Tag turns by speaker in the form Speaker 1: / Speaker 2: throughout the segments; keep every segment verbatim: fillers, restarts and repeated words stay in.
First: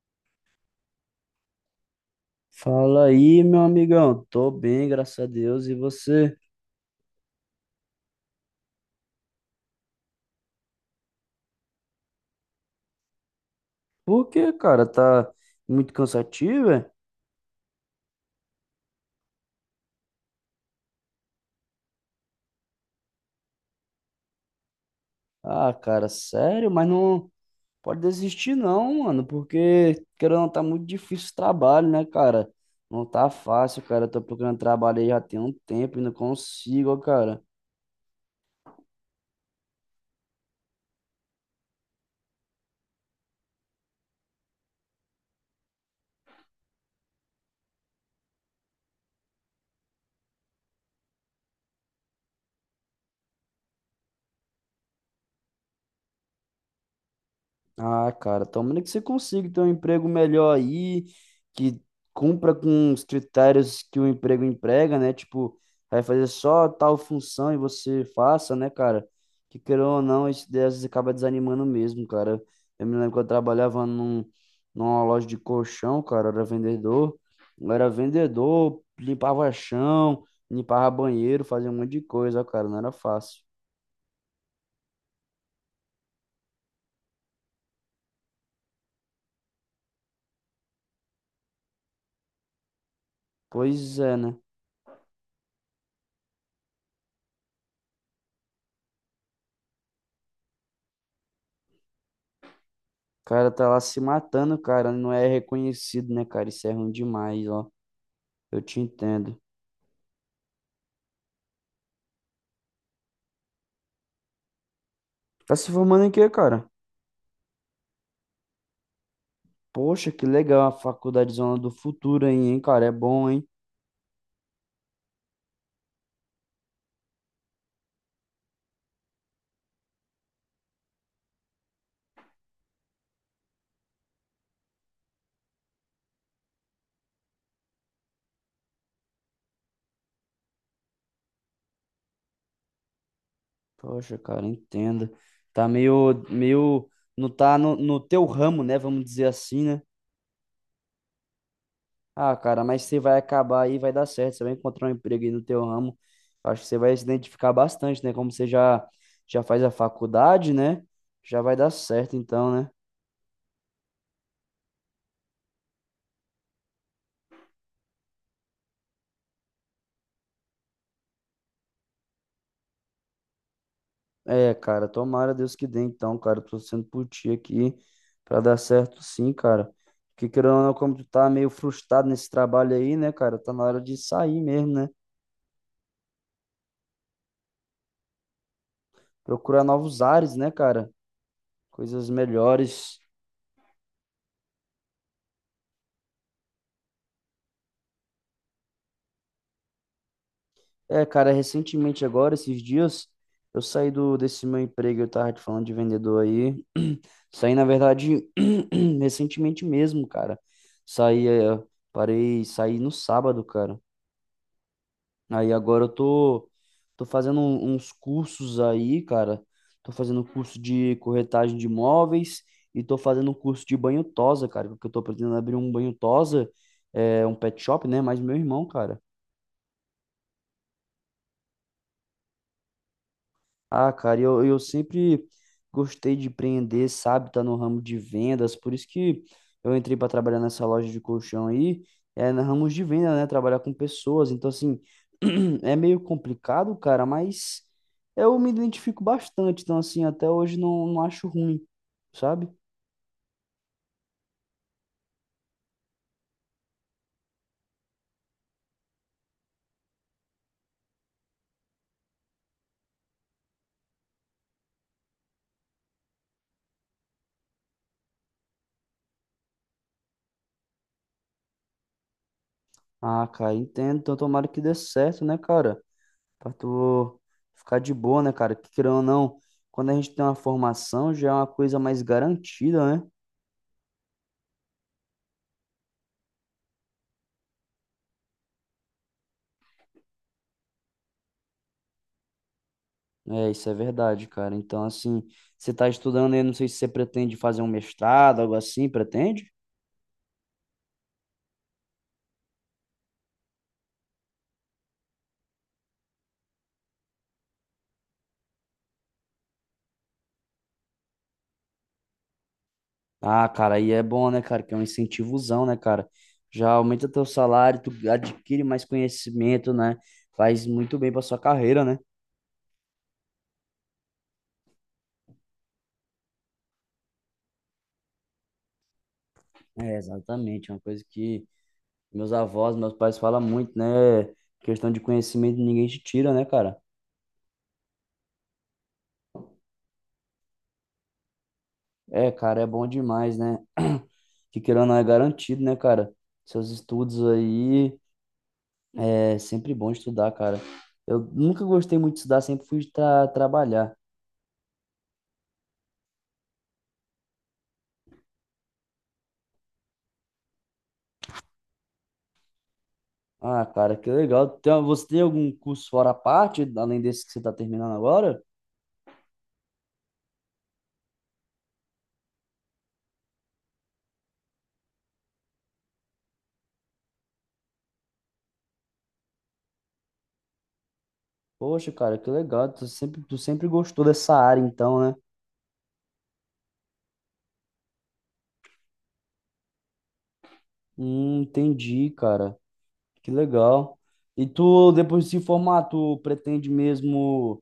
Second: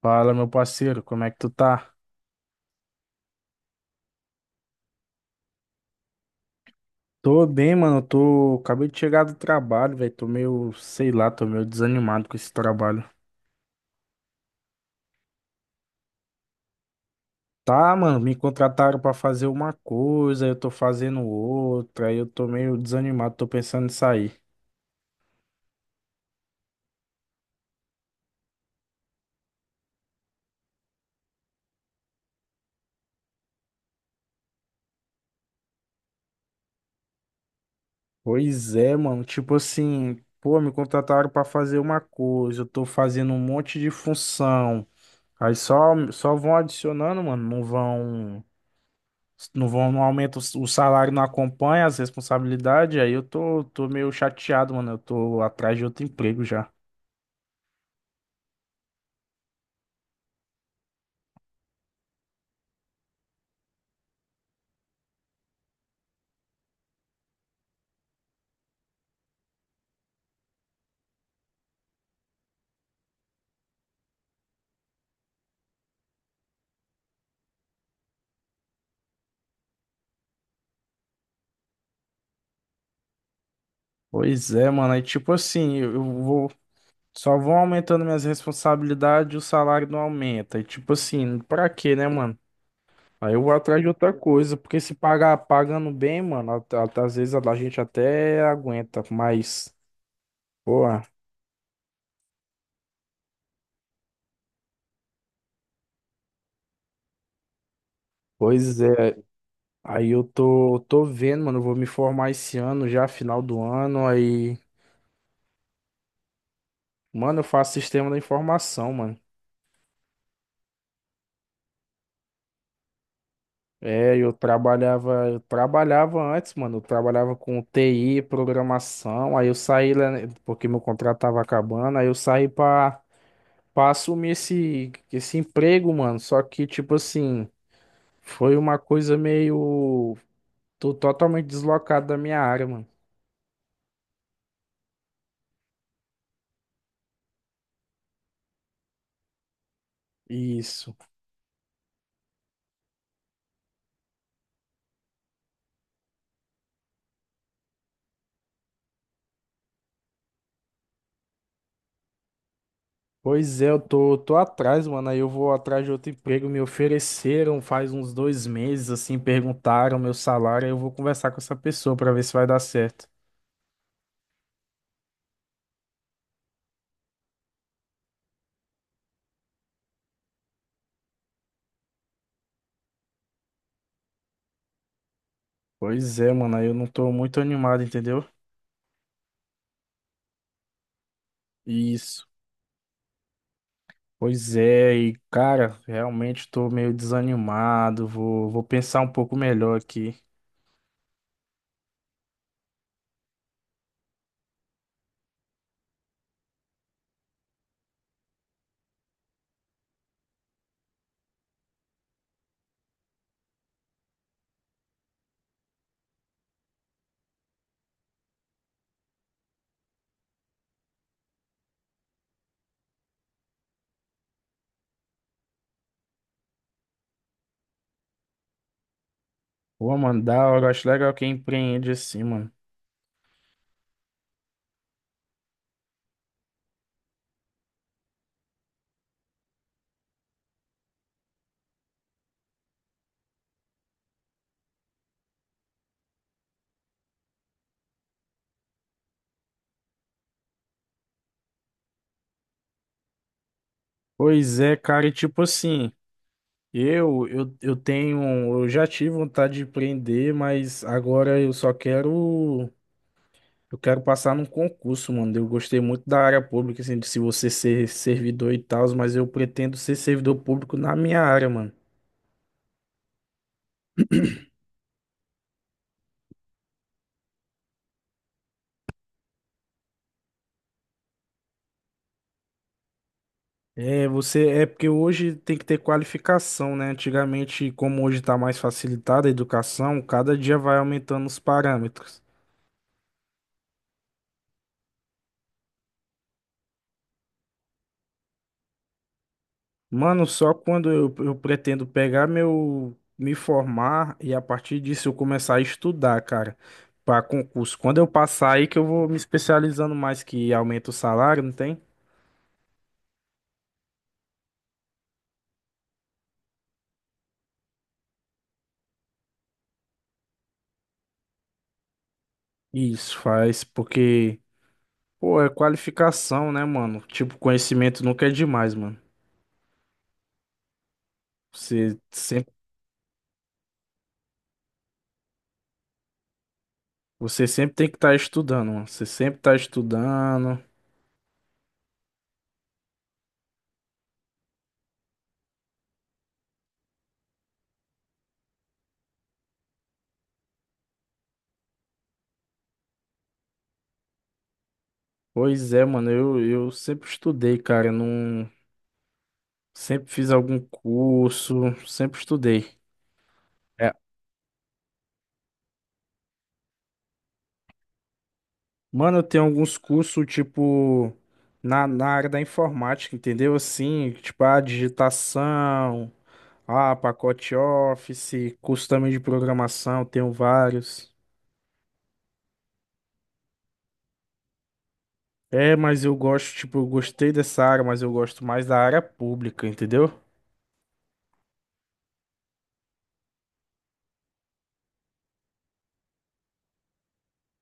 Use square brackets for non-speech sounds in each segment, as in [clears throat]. Speaker 1: Fala, meu parceiro, como é que tu tá?
Speaker 2: Fala aí, meu amigão. Tô bem, graças a Deus. E você?
Speaker 1: Tô bem, mano. Tô. Acabei de chegar do trabalho, velho. Tô meio, sei lá, tô meio desanimado com esse trabalho.
Speaker 2: Por quê, cara? Tá muito cansativo, é?
Speaker 1: Tá, mano, me contrataram pra fazer uma coisa, eu tô fazendo outra, aí eu tô meio desanimado, tô pensando em sair.
Speaker 2: Ah, cara, sério? Mas não pode desistir não, mano, porque querendo ou não, tá muito difícil o trabalho, né, cara? Não tá fácil, cara. Eu tô procurando trabalho aí já tem um tempo e não consigo, ó, cara.
Speaker 1: Pois é, mano, tipo assim, pô, me contrataram pra fazer uma coisa, eu tô fazendo um monte de função. Aí só, só vão adicionando, mano, não vão. Não vão, não aumenta, o s- o salário não acompanha as responsabilidades, aí eu tô, tô meio chateado, mano. Eu tô atrás de outro emprego já.
Speaker 2: Ah, cara, tomara que você consiga ter um emprego melhor aí, que cumpra com os critérios que o emprego emprega, né? Tipo, vai fazer só tal função e você faça, né, cara? Que querendo ou não, isso daí às vezes acaba desanimando mesmo, cara. Eu me lembro que eu trabalhava num, numa loja de colchão, cara, eu era vendedor. Eu era vendedor, limpava chão, limpava banheiro, fazia um monte de coisa, cara, não era fácil.
Speaker 1: Pois é, mano. Aí, tipo assim, eu eu vou. Só vão aumentando minhas responsabilidades e o salário não aumenta. E, tipo assim, pra quê, né, mano? Aí eu vou atrás de
Speaker 2: Pois
Speaker 1: outra
Speaker 2: é, né?
Speaker 1: coisa, porque se pagar pagando bem, mano, at- at- às vezes a a gente até aguenta, mas, pô,
Speaker 2: O cara tá lá se matando, cara, não é reconhecido, né, cara? Isso é ruim demais, ó. Eu te
Speaker 1: pois é.
Speaker 2: entendo.
Speaker 1: Aí eu tô, tô vendo, mano, eu vou me formar esse ano já, final do ano, aí.
Speaker 2: Tá se formando em quê, cara?
Speaker 1: Mano, eu faço sistema da informação, mano.
Speaker 2: Poxa, que legal a faculdade Zona do Futuro aí, hein, cara? É bom, hein?
Speaker 1: É, eu trabalhava, eu trabalhava antes, mano. Eu trabalhava com T I, programação. Aí eu saí, né, porque meu contrato tava acabando. Aí eu saí pra, pra assumir esse, esse emprego, mano. Só que, tipo assim, foi uma coisa meio. Tô totalmente deslocado da minha área, mano.
Speaker 2: Poxa, cara, entendo. Tá meio, meio, não tá no, no teu ramo, né? Vamos dizer assim, né?
Speaker 1: Isso.
Speaker 2: Ah, cara, mas você vai acabar aí, vai dar certo. Você vai encontrar um emprego aí no teu ramo. Acho que você vai se identificar bastante, né? Como você já, já faz a faculdade, né? Já vai dar certo, então, né?
Speaker 1: Pois é, eu tô, tô atrás, mano. Aí eu vou atrás de outro emprego. Me ofereceram faz uns dois meses, assim, perguntaram meu salário. Aí eu vou conversar com essa pessoa pra ver se vai dar certo.
Speaker 2: É, cara, tomara Deus que dê então, cara. Eu tô sendo por ti aqui pra dar certo sim, cara. Porque querendo ou não, como tu tá meio frustrado nesse trabalho aí, né, cara? Tá na hora de sair mesmo, né?
Speaker 1: Pois é, mano. Aí eu não tô muito animado, entendeu?
Speaker 2: Procurar novos ares, né, cara? Coisas
Speaker 1: Isso.
Speaker 2: melhores.
Speaker 1: Pois é, e cara, realmente tô meio desanimado. Vou, vou pensar um pouco melhor aqui.
Speaker 2: É, cara, recentemente agora, esses dias, eu saí do, desse meu emprego, eu tava te falando de vendedor aí. [clears throat] Saí, na verdade, [clears throat] recentemente mesmo, cara. Saí, é, parei, saí no sábado, cara. Aí agora eu tô, tô fazendo um- uns cursos aí, cara. Tô fazendo curso de corretagem de imóveis e tô fazendo um curso de banho tosa, cara, porque eu tô pretendendo abrir um banho tosa, é, um pet shop, né? Mas meu irmão, cara.
Speaker 1: Pô, mano, da hora. Eu Acho legal quem empreende assim, mano.
Speaker 2: Ah, cara, eu, eu sempre gostei de empreender, sabe? Tá no ramo de vendas, por isso que eu entrei para trabalhar nessa loja de colchão aí, é no ramo de venda, né? Trabalhar com pessoas, então assim, [clears throat] é meio complicado, cara, mas eu me identifico bastante, então assim, até hoje não, não acho ruim, sabe?
Speaker 1: Pois é, cara, e tipo assim. Eu, eu, eu tenho, eu já tive vontade de empreender, mas agora eu só quero, eu quero passar num concurso, mano. Eu gostei muito da área pública, assim, de se você ser servidor e tal, mas eu pretendo ser servidor público na minha área, mano.
Speaker 2: Ah, cara, entendo, então tomara que dê certo, né, cara? Pra tu ficar de boa, né, cara? Que querendo ou não, quando a gente tem uma formação, já é uma coisa mais garantida, né?
Speaker 1: É, você, é porque hoje tem que ter qualificação, né? Antigamente, como hoje tá mais facilitada a educação, cada dia vai aumentando os parâmetros.
Speaker 2: É, isso é verdade, cara. Então, assim, você está estudando aí, não sei se você pretende fazer um mestrado, algo assim, pretende?
Speaker 1: Mano, só quando eu, eu pretendo pegar meu, me formar e a partir disso eu começar a estudar, cara, para concurso. Quando eu passar aí que eu vou me especializando mais, que aumenta o salário, não tem?
Speaker 2: Ah, cara, aí é bom, né, cara? Que é um incentivozão, né, cara? Já aumenta teu salário, tu adquire mais conhecimento, né? Faz muito bem pra sua carreira, né?
Speaker 1: Isso faz, porque, pô, é qualificação, né, mano? Tipo, conhecimento nunca é demais, mano.
Speaker 2: É, exatamente, é uma coisa que
Speaker 1: Você
Speaker 2: meus
Speaker 1: sempre,
Speaker 2: avós, meus pais falam muito, né? Questão de conhecimento ninguém te tira, né, cara?
Speaker 1: você sempre tem que estar estudando, mano. Você sempre tá estudando.
Speaker 2: É, cara, é bom demais, né? [clears throat] Que querendo ou não é garantido, né, cara? Seus estudos aí. É sempre bom estudar, cara. Eu nunca gostei muito de estudar, sempre fui tra trabalhar.
Speaker 1: Pois é, mano, eu, eu sempre estudei, cara. Não, sempre fiz algum curso, sempre estudei.
Speaker 2: Ah,
Speaker 1: É
Speaker 2: cara, que legal. Tem, você tem algum curso fora a parte, além desse que você tá terminando agora?
Speaker 1: Mano, eu tenho alguns cursos, tipo, na, na área da informática, entendeu? Assim, tipo, a digitação, a pacote Office, curso também de programação, tenho vários.
Speaker 2: Poxa, cara, que legal. Tu sempre, tu sempre gostou dessa área, então, né?
Speaker 1: É, mas eu gosto, tipo, eu gostei dessa área, mas eu gosto mais da área pública, entendeu?
Speaker 2: Hum, entendi, cara. Que legal. E tu, depois de se formar, tu pretende mesmo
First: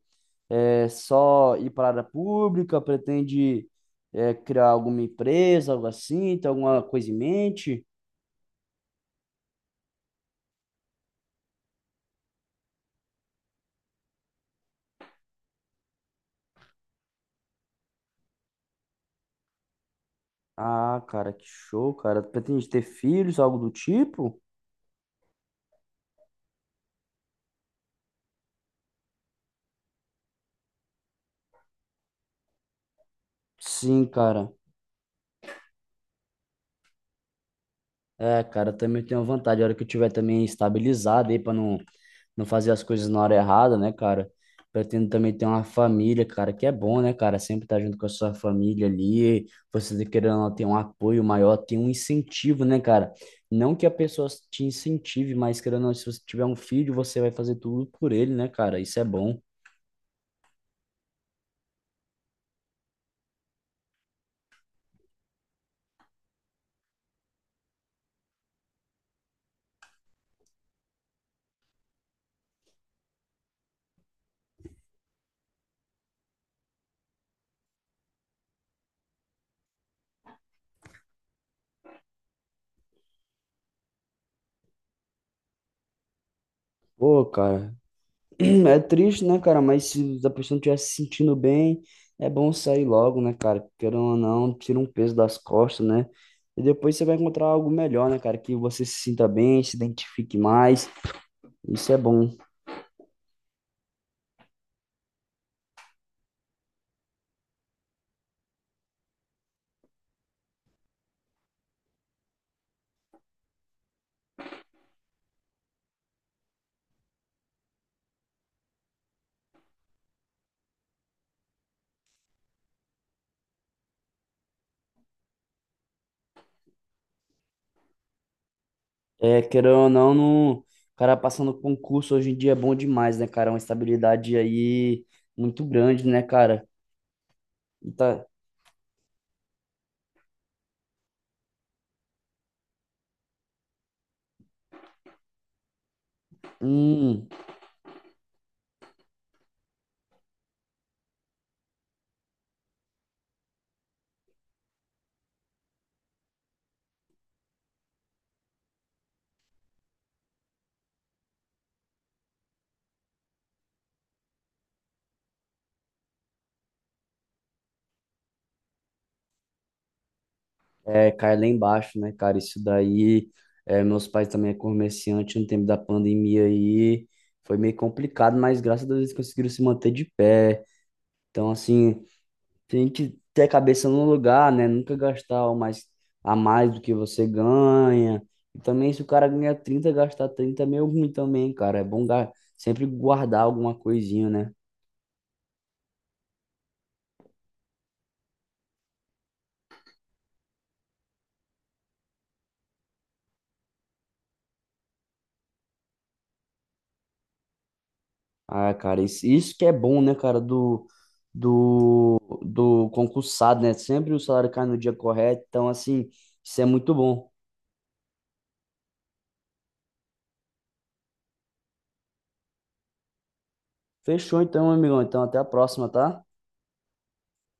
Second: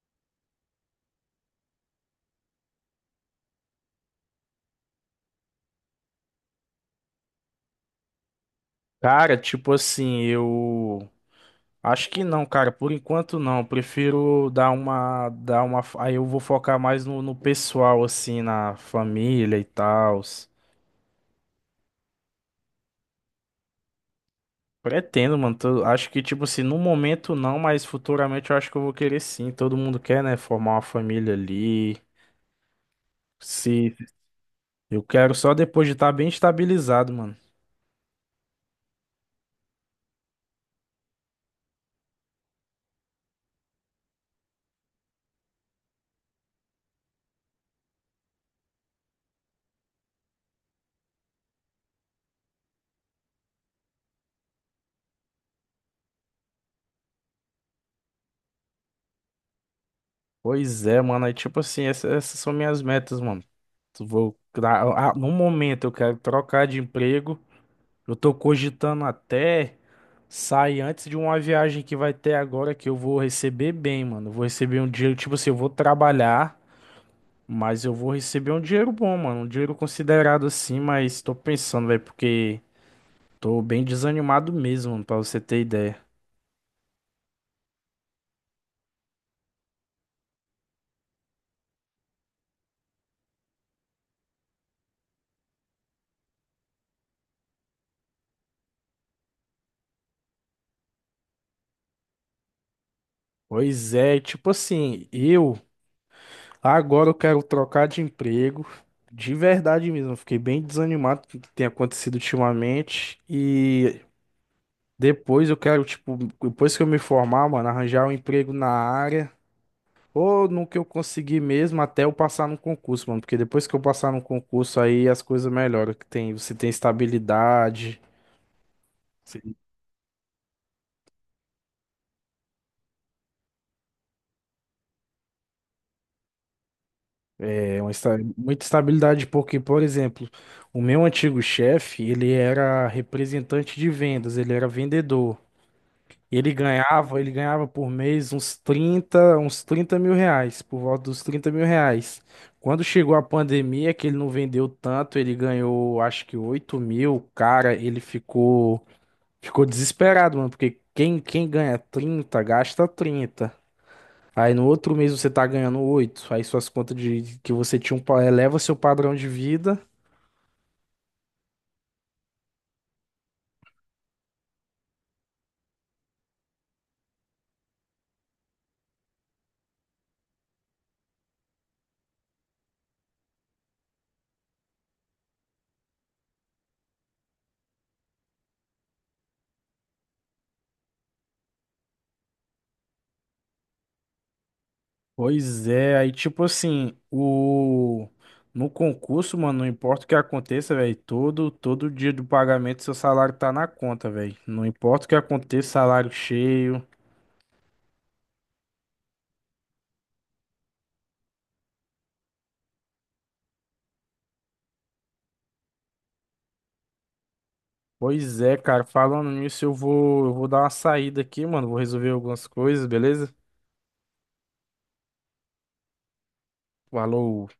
Speaker 2: é, só ir para a área pública? Pretende é, criar alguma empresa, algo assim? Tem alguma coisa em mente?
Speaker 1: Cara, tipo assim, eu acho que não, cara, por enquanto não. Eu Prefiro dar uma, dar uma, aí eu vou focar mais no, no pessoal, assim, na família e tal.
Speaker 2: Ah, cara, que show, cara. Pretende ter filhos, algo do tipo?
Speaker 1: Pretendo, mano. Tô- acho que, tipo assim, no momento não, mas futuramente eu acho que eu vou querer sim. Todo mundo quer, né? Formar uma família ali. Se
Speaker 2: Sim, cara.
Speaker 1: eu quero só depois de estar bem estabilizado, mano.
Speaker 2: É, cara, eu também tenho vontade. A hora que eu tiver também estabilizado aí, pra não, não fazer as coisas na hora errada, né, cara? Pretendo também ter uma família, cara, que é bom, né, cara? Sempre estar junto com a sua família ali. Você tá querendo ou não, ter um apoio maior, ter um incentivo, né, cara? Não que a pessoa te incentive, mas querendo ou não, se você tiver um filho, você vai fazer tudo por ele, né, cara? Isso é bom.
Speaker 1: Pois é, mano. Aí, tipo assim, essa- essas, são minhas metas, mano. Tu Vou, ah, ah, no momento eu quero trocar de emprego. Eu tô cogitando até sair antes de uma viagem que vai ter agora que eu vou receber bem, mano. Eu vou receber um dinheiro, tipo assim, eu vou trabalhar. Mas eu vou receber um dinheiro bom, mano. Um dinheiro considerado assim, mas tô pensando, velho, porque tô bem desanimado mesmo, mano, pra você ter ideia.
Speaker 2: Pô, cara, [clears throat] é triste, né, cara? Mas se a pessoa não estiver se sentindo bem, é bom sair logo, né, cara? Querendo ou não, tira um peso das costas, né? E depois você vai encontrar algo melhor, né, cara? Que você se sinta bem, se identifique mais. Isso é bom.
Speaker 1: Pois é, tipo assim, eu agora eu quero trocar de emprego. De verdade mesmo, eu fiquei bem desanimado com o que tem acontecido ultimamente. E depois eu quero, tipo, depois que eu me formar, mano, arranjar um emprego na área. Ou no que eu consegui mesmo até eu passar no concurso, mano. Porque depois que eu passar no concurso, aí as coisas melhoram. Que tem, você tem estabilidade.
Speaker 2: É,
Speaker 1: Sim.
Speaker 2: querendo ou não, no... cara passando concurso hoje em dia é bom demais, né, cara? É uma estabilidade aí muito grande, né, cara?
Speaker 1: É uma,
Speaker 2: E
Speaker 1: esta-
Speaker 2: tá...
Speaker 1: muita estabilidade, porque, por exemplo, o meu antigo chefe, ele era representante de vendas, ele era vendedor. E Ele ganhava,
Speaker 2: Hum.
Speaker 1: ele ganhava por mês uns trinta uns trinta mil reais, por volta dos trinta mil reais. Quando chegou a pandemia, que ele não vendeu tanto, ele ganhou acho que oito mil, cara, ele ficou. Ficou desesperado, mano, porque quem, quem ganha trinta gasta trinta. Aí no outro mês você tá ganhando oito. Aí suas contas de que você tinha um, pa- eleva seu padrão de vida.
Speaker 2: É, cai lá embaixo, né, cara? Isso daí, é, meus pais também é comerciante no tempo da pandemia aí, foi meio complicado, mas graças a Deus eles conseguiram se manter de pé. Então, assim, tem que ter a cabeça no lugar, né? Nunca gastar o mais, a mais do que você ganha. E também, se o cara ganha trinta, gastar trinta é meio ruim também, cara. É bom ga- sempre guardar alguma coisinha, né?
Speaker 1: Pois é, aí tipo assim, o no concurso, mano, não importa o que aconteça, velho, todo todo dia do pagamento seu salário tá na conta, velho. Não importa o que aconteça, salário cheio.
Speaker 2: Ah, cara, isso, isso que é bom, né, cara, Do do, do concursado, né? Sempre o salário cai no dia correto. Então, assim, isso é muito bom.
Speaker 1: Pois é, cara, falando nisso, eu vou eu vou dar uma saída aqui, mano, vou resolver algumas coisas, beleza?
Speaker 2: Fechou então, meu amigão. Então, até a próxima, tá?
Speaker 1: Falou.